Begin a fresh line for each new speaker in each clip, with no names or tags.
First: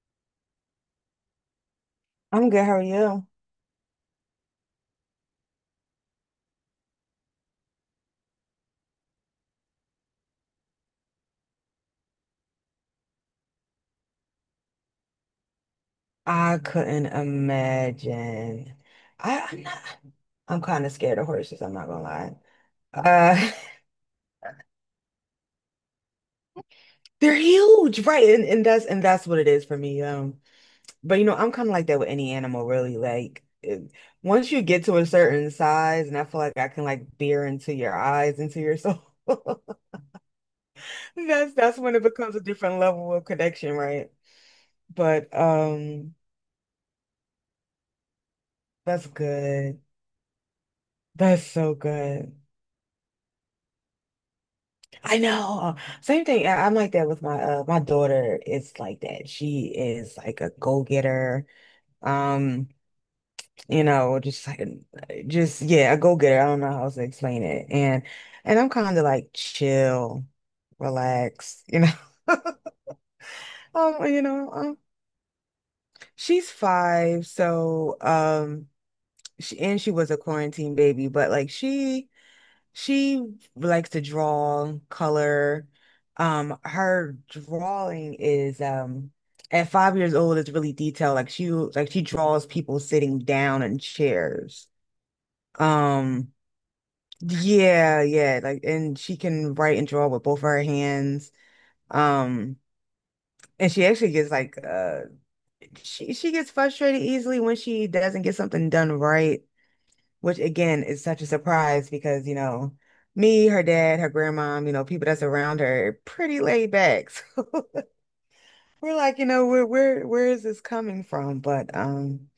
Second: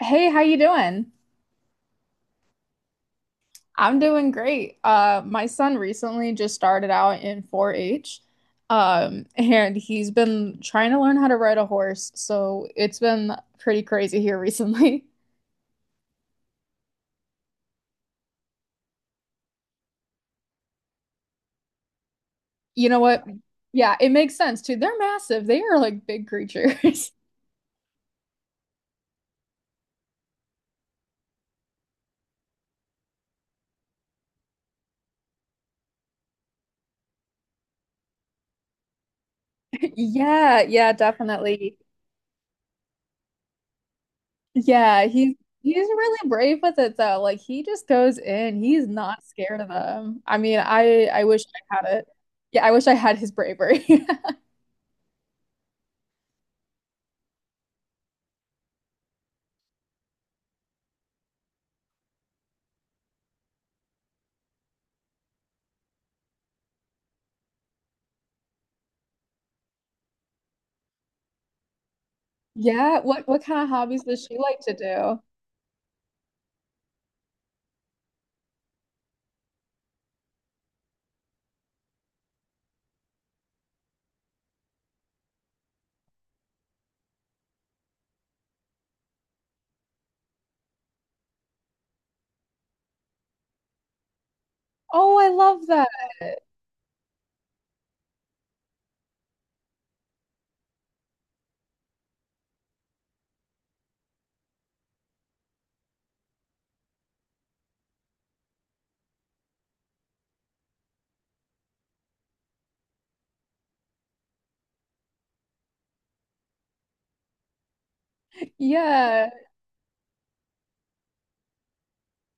Hey, how you doing?
I'm good. How are you?
I'm doing great. My son recently just started out in 4-H, and he's been trying to learn how to ride a horse, so it's been pretty crazy here recently.
I couldn't imagine. I'm not, I'm kind of scared of horses. I'm not gonna lie.
You know what?
Uh,
Yeah, it makes sense too. They're massive. They are like big creatures.
they're huge, right? And that's what it is for me. But I'm kind of like that with any animal, really. Like, once you get to a certain size, and I feel like I can like peer into your eyes, into your soul.
Yeah, yeah,
That's
definitely.
that's when it becomes a different level of connection, right?
Yeah,
But
he's really brave with it though. Like he just goes in. He's
that's
not scared of
good.
them. I mean, I wish
That's
I
so
had it.
good.
Yeah, I wish I had his bravery.
I know. Same thing. I'm like that with my daughter is like that. She is like a go-getter. Um, just like just yeah, a go-getter. I don't know how else to explain it. And I'm kind of like chill, relax.
Yeah, what kind of hobbies
Um, you
does she
know,
like to
um,
do?
she's five, so she was a quarantine baby, but like she likes to draw, color. Her drawing is at 5 years old, it's really detailed. Like she draws people sitting down in chairs.
Oh, I love that.
Um, yeah, yeah. Like, and she can write and draw with both of her hands. Um, and she actually gets like she gets frustrated easily when she doesn't get something done right, which again is such a surprise because, me, her dad, her grandmom, people that's around her, are pretty laid back. So we're like,
Yeah.
where is this coming from? But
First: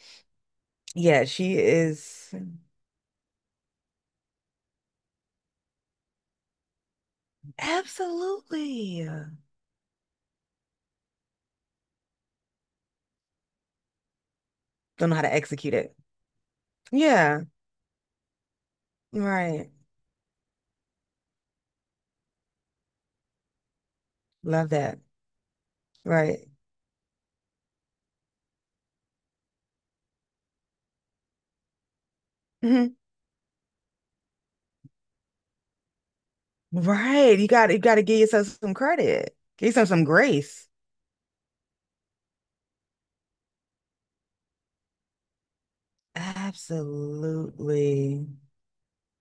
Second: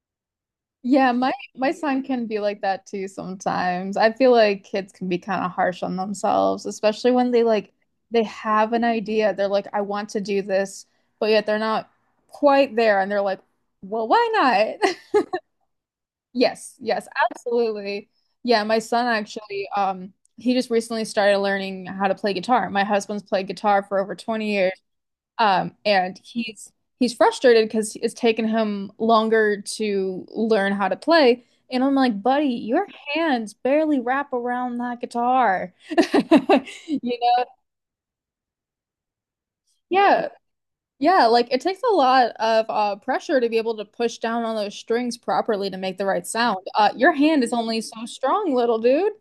Yeah,
yeah,
my
she
my son can
is
be like that too sometimes. I feel like kids can be kind of harsh on themselves, especially when they like they have an
absolutely.
idea. They're like, I want to do this, but yet they're not quite there and they're like, well, why
Don't know how
not?
to execute it.
Yes, yes,
Yeah,
absolutely. Yeah, my son actually
right.
he just recently started learning how to play guitar. My husband's played guitar for over 20
Love
years.
that.
And
Right.
he's frustrated because it's taken him longer to learn how to play. And I'm like, buddy, your
Hmm.
hands barely wrap around that guitar. You
Right.
know?
You got to give yourself some credit. Give yourself some
Yeah.
grace.
Yeah, like it takes a lot of pressure to be able to push down on those strings properly to make the right sound. Your hand is only so
Absolutely.
strong, little dude.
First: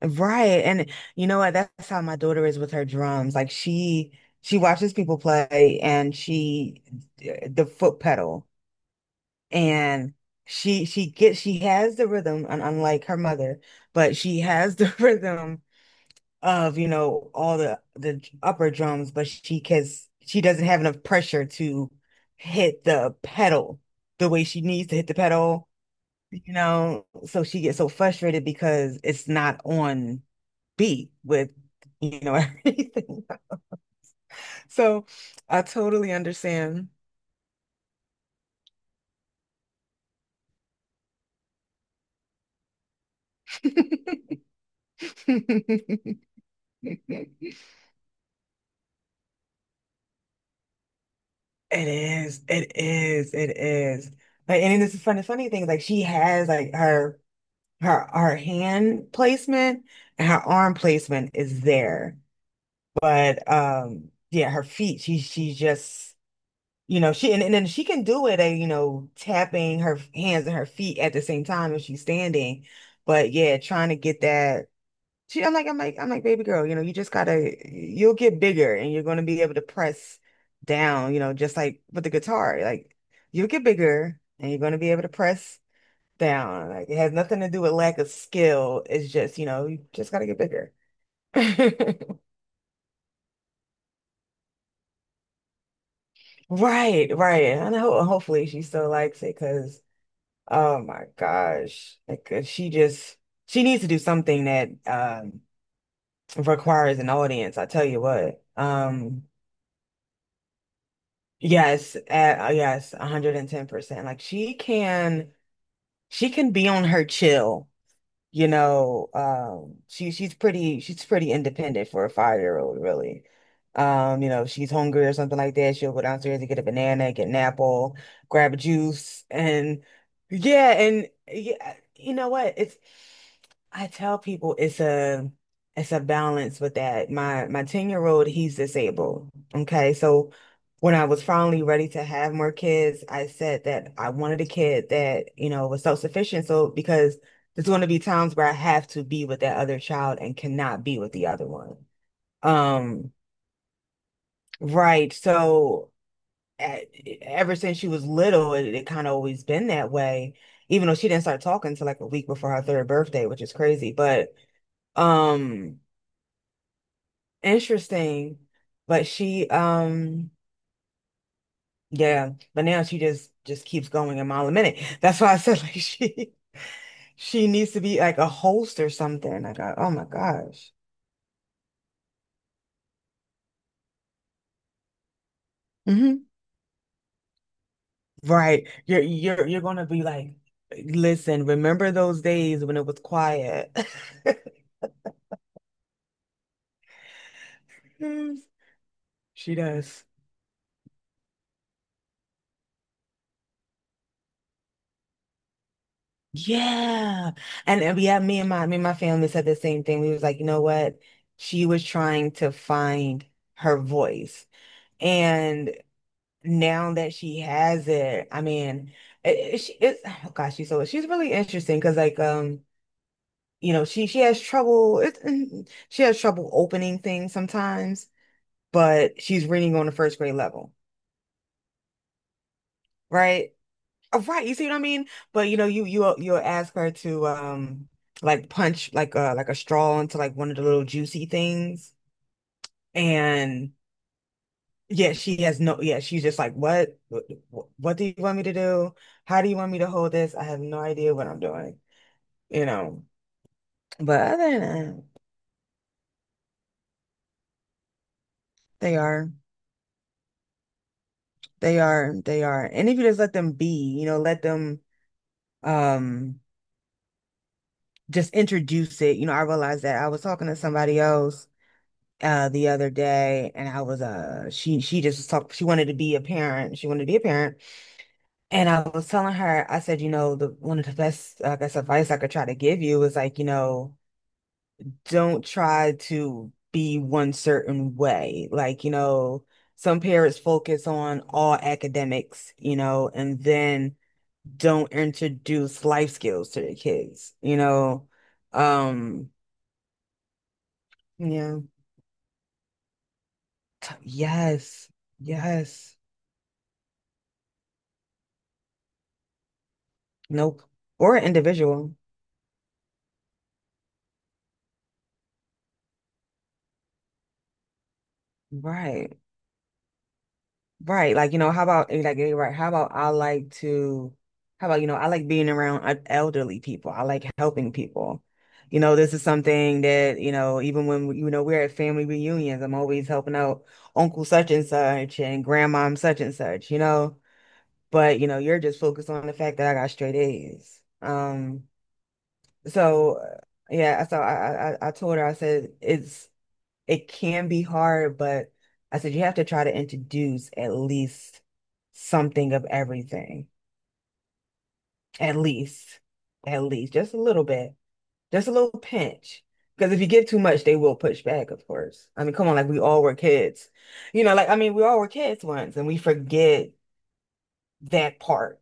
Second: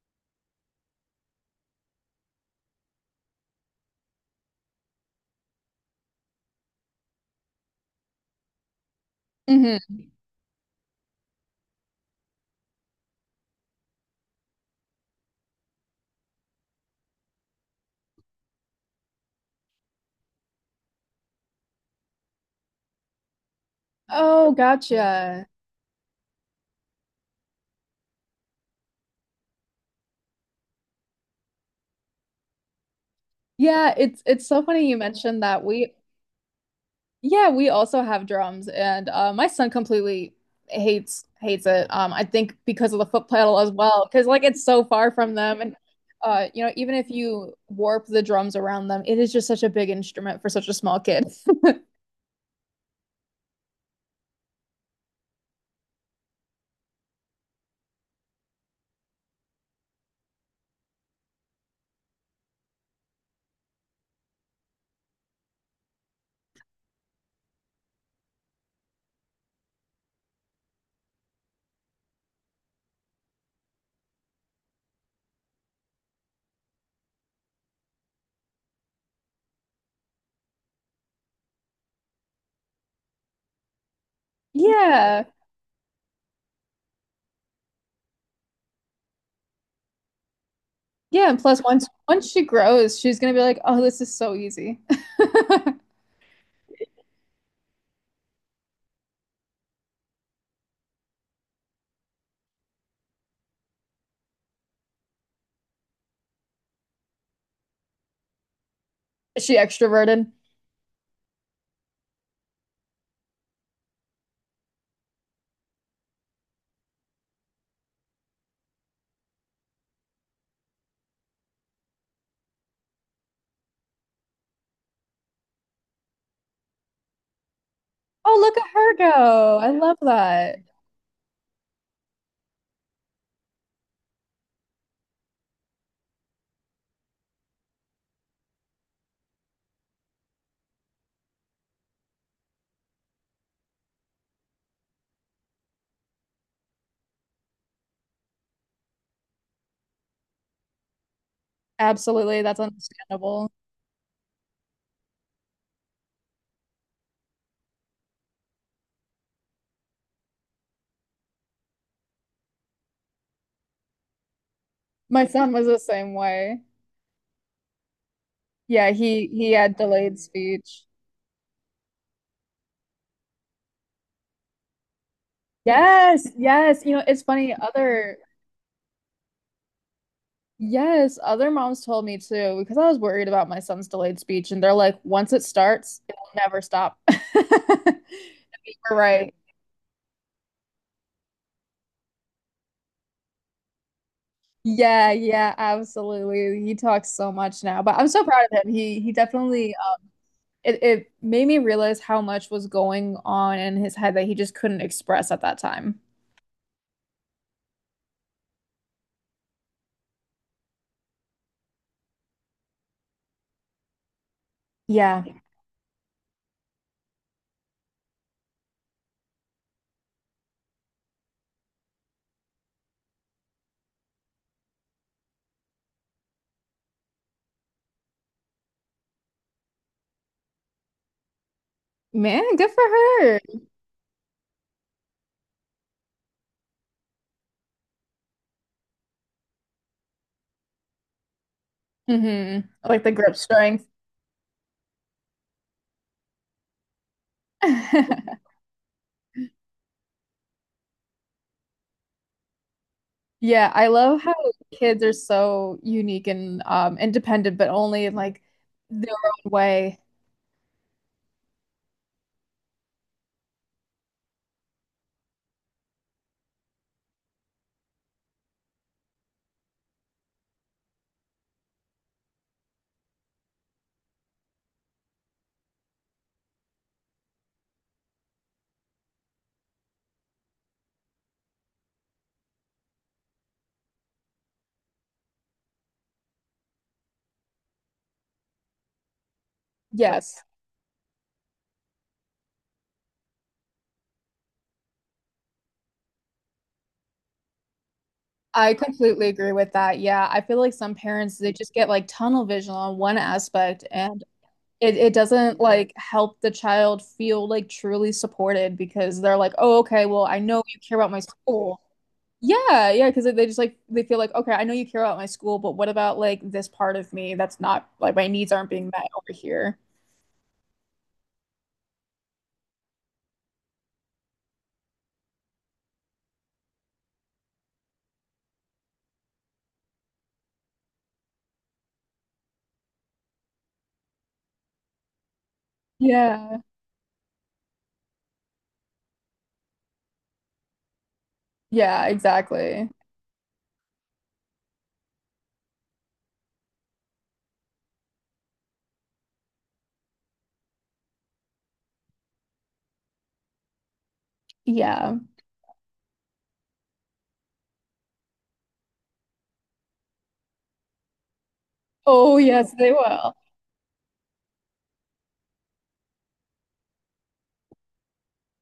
Right. And you know what? That's how my daughter is with her drums. Like she watches people play, and she the foot pedal,
Hmm.
and she has the rhythm, and unlike her mother, but she has the rhythm of, all the upper drums, but she cause she doesn't have enough pressure to hit the pedal the way
Oh,
she needs to hit the
gotcha.
pedal, so she gets so frustrated because it's not on beat with, everything.
Yeah, it's so funny you
So
mentioned
I
that. We—
totally understand.
yeah, we also have drums, and my son completely hates it. I think because of the foot pedal as well, because like it's so far from them, and you know, even if you warp the drums around them, it is just such a big instrument for such a small kid.
It is, it is, it is. Like, and this is funny, funny thing, like she has like her hand placement and her arm placement is there. But yeah, her feet, she just she, and then she can do it, you know, tapping her hands and her feet at the same time if she's standing. But yeah, trying to get that. I'm like, baby girl, you'll get bigger and you're gonna be able to press down, you know, just like with the guitar. Like, you'll get bigger and you're gonna be able to
Yeah,
press down. Like, it has nothing to do with lack of skill. It's just, you know, you just gotta get bigger.
yeah, and plus once once she grows, she's gonna be like, oh, this is so easy.
Right, right. And hopefully she still likes it, because oh my gosh. She needs to do something that requires an audience, I tell you what.
Is she extroverted?
Yes, yes, 110%. Like she can be on her chill, she's pretty independent for a 5-year old, really. If she's hungry or something like that, she'll go downstairs and get a banana, get an apple,
Oh,
grab
look
a
at her
juice,
go! I
and
love that.
yeah, and yeah, you know what? It's I tell people it's a balance with that. My 10-year-old, he's disabled. Okay. So when I was finally ready to have more kids, I said that I wanted a kid that, you know, was self-sufficient. So because there's going to be times where I have to be with that other child and cannot be with the other one.
Absolutely, that's
Um,
understandable.
right. So ever since she was little, it kind of always been that way, even though she didn't start talking until like a week before her third birthday, which is crazy. But
My son was the
um,
same way.
interesting.
Yeah,
But
he
she,
he had delayed
um,
speech.
yeah. But now she just keeps going a mile a minute. That's why I said, like,
Yes,
she
yes. You know, it's
she
funny.
needs to be like
Other—
a host or something. Like, oh my gosh.
yes, other moms told me too because I was worried about my son's delayed speech, and they're like, once it starts, it
Mhm.
will never stop.
Right.
You're
You're
right.
you're you're gonna be like, listen, remember those days when it was quiet?
Yeah, yeah, absolutely. He talks so much now, but I'm so proud of him. He
She
definitely
does.
it, it made me realize how much was going on in his head that he just couldn't express at that time.
Yeah. And yeah, me and my family said the same thing. We was like, you know what? She was trying to find her voice.
Yeah.
And now that she has it, I mean, it- she it's oh gosh, she's really interesting because, like, you know, she has trouble, mm-hmm, she has trouble opening things sometimes, but she's reading on the first grade level,
Man, good for her.
right? Oh, right, you see what I mean? But you'll ask her to like punch like a straw into like one of the little juicy things,
Hmm. Like the grip
and
strength.
yeah, she has no yeah, she's just like, what do you want me to do? How do you want me to hold this? I have no idea what I'm doing, you know.
Yeah, I love
But
how
other than that,
kids are so unique and independent, but only in like
they
their
are,
own way.
they are, they are, and if you just let them be, you know, let them um. just introduce it. You know, I realized that I was talking to somebody else the other day, and I was she just was talk she wanted to be a parent. She wanted to be a parent. And I was telling her, I said, you know, the one of the best, I guess, advice I could try to give you is, like, don't try to be one certain way. Like, some parents
Yes,
focus on all academics, you know, and then don't introduce life skills to their kids.
I completely
Um,
agree with that. Yeah, I feel like some parents they
yeah.
just get like tunnel vision on one aspect, and
Yes,
it doesn't like
yes.
help the child feel like truly supported because they're like, oh, okay, well, I
No,
know you care about
or
my
an
school.
individual.
Yeah, yeah, because they just like they feel like, okay, I know you care about my school, but what about like this part of me that's not like my needs aren't being met
Right,
over here?
right. Like, how about like, right? How about, I like being around, elderly people. I like helping people. You know, this is something that, you know, even when we're at family reunions, I'm always helping out Uncle such and such and Grandmom such and
Yeah.
such. But, you're just focused on the fact that I got straight A's. Um,
Yeah, exactly.
so uh, yeah, so I told her, I said, it can be hard, but I said you have to try to introduce at least something of everything.
Yeah.
At least, at least, just a little bit, just a little pinch. Because if you give too much, they will push back, of course. I mean,
Oh,
come on, like
yes,
we
they
all were
will.
kids. You know, like I mean, we all were kids once and we forget that part.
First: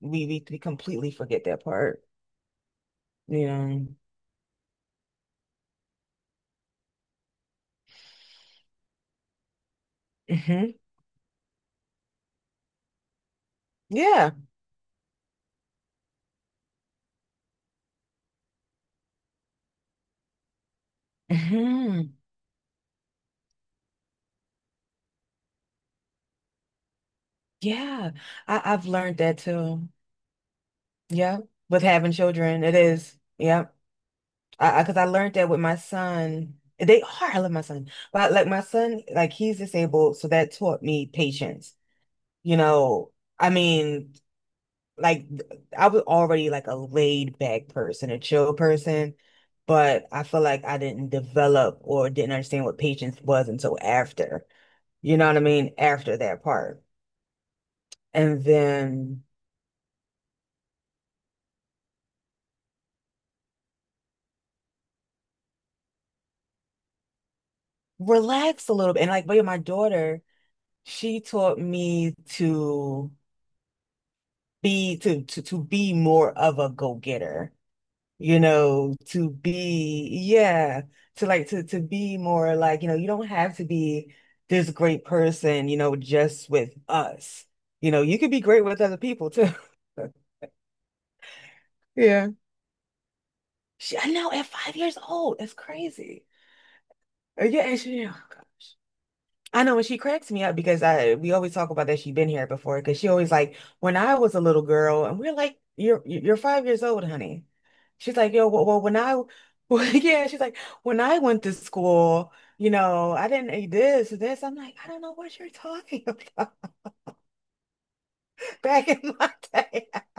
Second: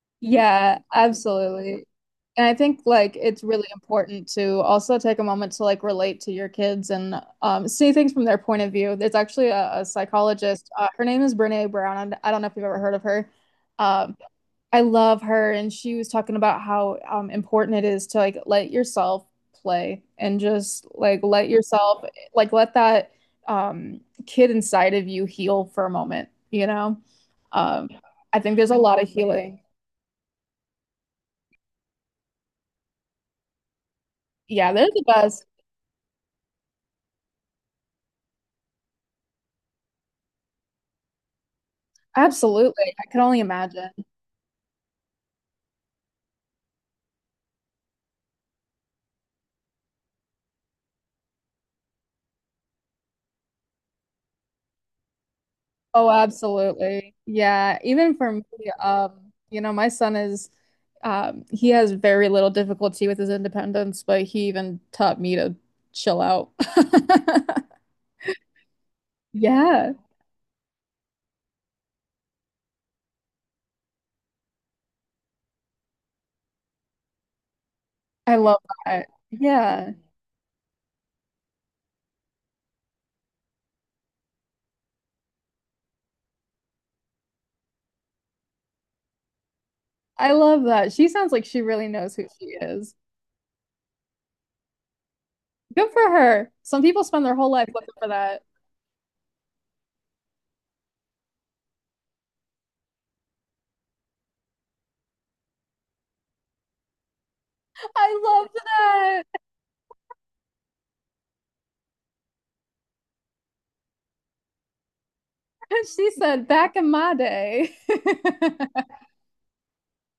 We
Yeah,
completely forget that
absolutely.
part.
And I think like it's
You
really
know.
important to also take a moment to like relate to your kids and see things from their point of view. There's actually a psychologist.
Hmm.
Her name is Brene Brown. I don't know if you've ever heard of her. Um,
Yeah.
I love her, and she was talking about how important it is to like let yourself play and just like let yourself
Hmm.
like let that um, kid inside of you heal for a moment. Um,
Yeah.
I think
I,
there's a
I've
lot of
learned that
healing.
too. Yeah, with having children, it is. Yeah,
Yeah, they're
because
the
I learned
best.
that with my son. They are. I love my son, but like my son, like he's disabled, so that taught me patience. You
Absolutely, I
know,
can only
I
imagine.
mean, like, I was already like a laid back person, a chill person, but I feel like I didn't develop or didn't understand what patience was until after. You know what I mean?
Oh,
After that part,
absolutely. Yeah, even for me,
and then
you know, my son is he has very little difficulty with his independence, but he even taught me to chill out.
relax a little bit, and like, but yeah, my
Yeah,
daughter. She taught me to be more of a go-getter,
I
you
love
know,
that.
to
Yeah.
be yeah, to be more like, you know, you don't have to be this great person, you know, just with us. You know, you could be great with other people too.
I love that. She sounds like she really knows who
Yeah.
she is.
I know, at 5 years old, that's
Good for
crazy.
her. Some people spend their whole
Yeah,
life
and
looking for
oh
that.
gosh. I know, and she cracks me up because I we always talk about that she's been here before, because she always like when I was a little girl, and we're like, you're 5 years old, honey. She's
I
like, yo,
love
well, well when I
that.
well, yeah, she's like, when I went to school, I didn't eat this or this. I'm like, I don't know what you're talking
She said,
about.
back in my day.
Back in my day.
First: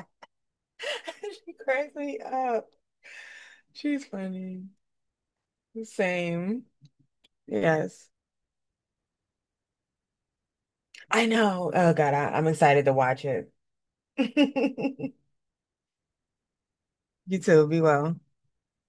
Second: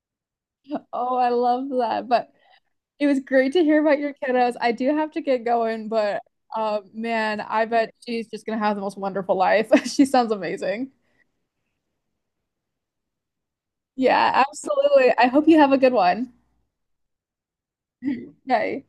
Oh, I
She
love
cracks
that.
me
But
up.
it was great to hear about
She's
your kiddos.
funny.
I do have to get going, but
Same.
man, I bet
Yes.
she's just gonna have the most wonderful life. She sounds amazing.
I know. Oh God, I'm excited to watch it.
Yeah, absolutely. I hope you have a good one.
You too. Be well.
Bye.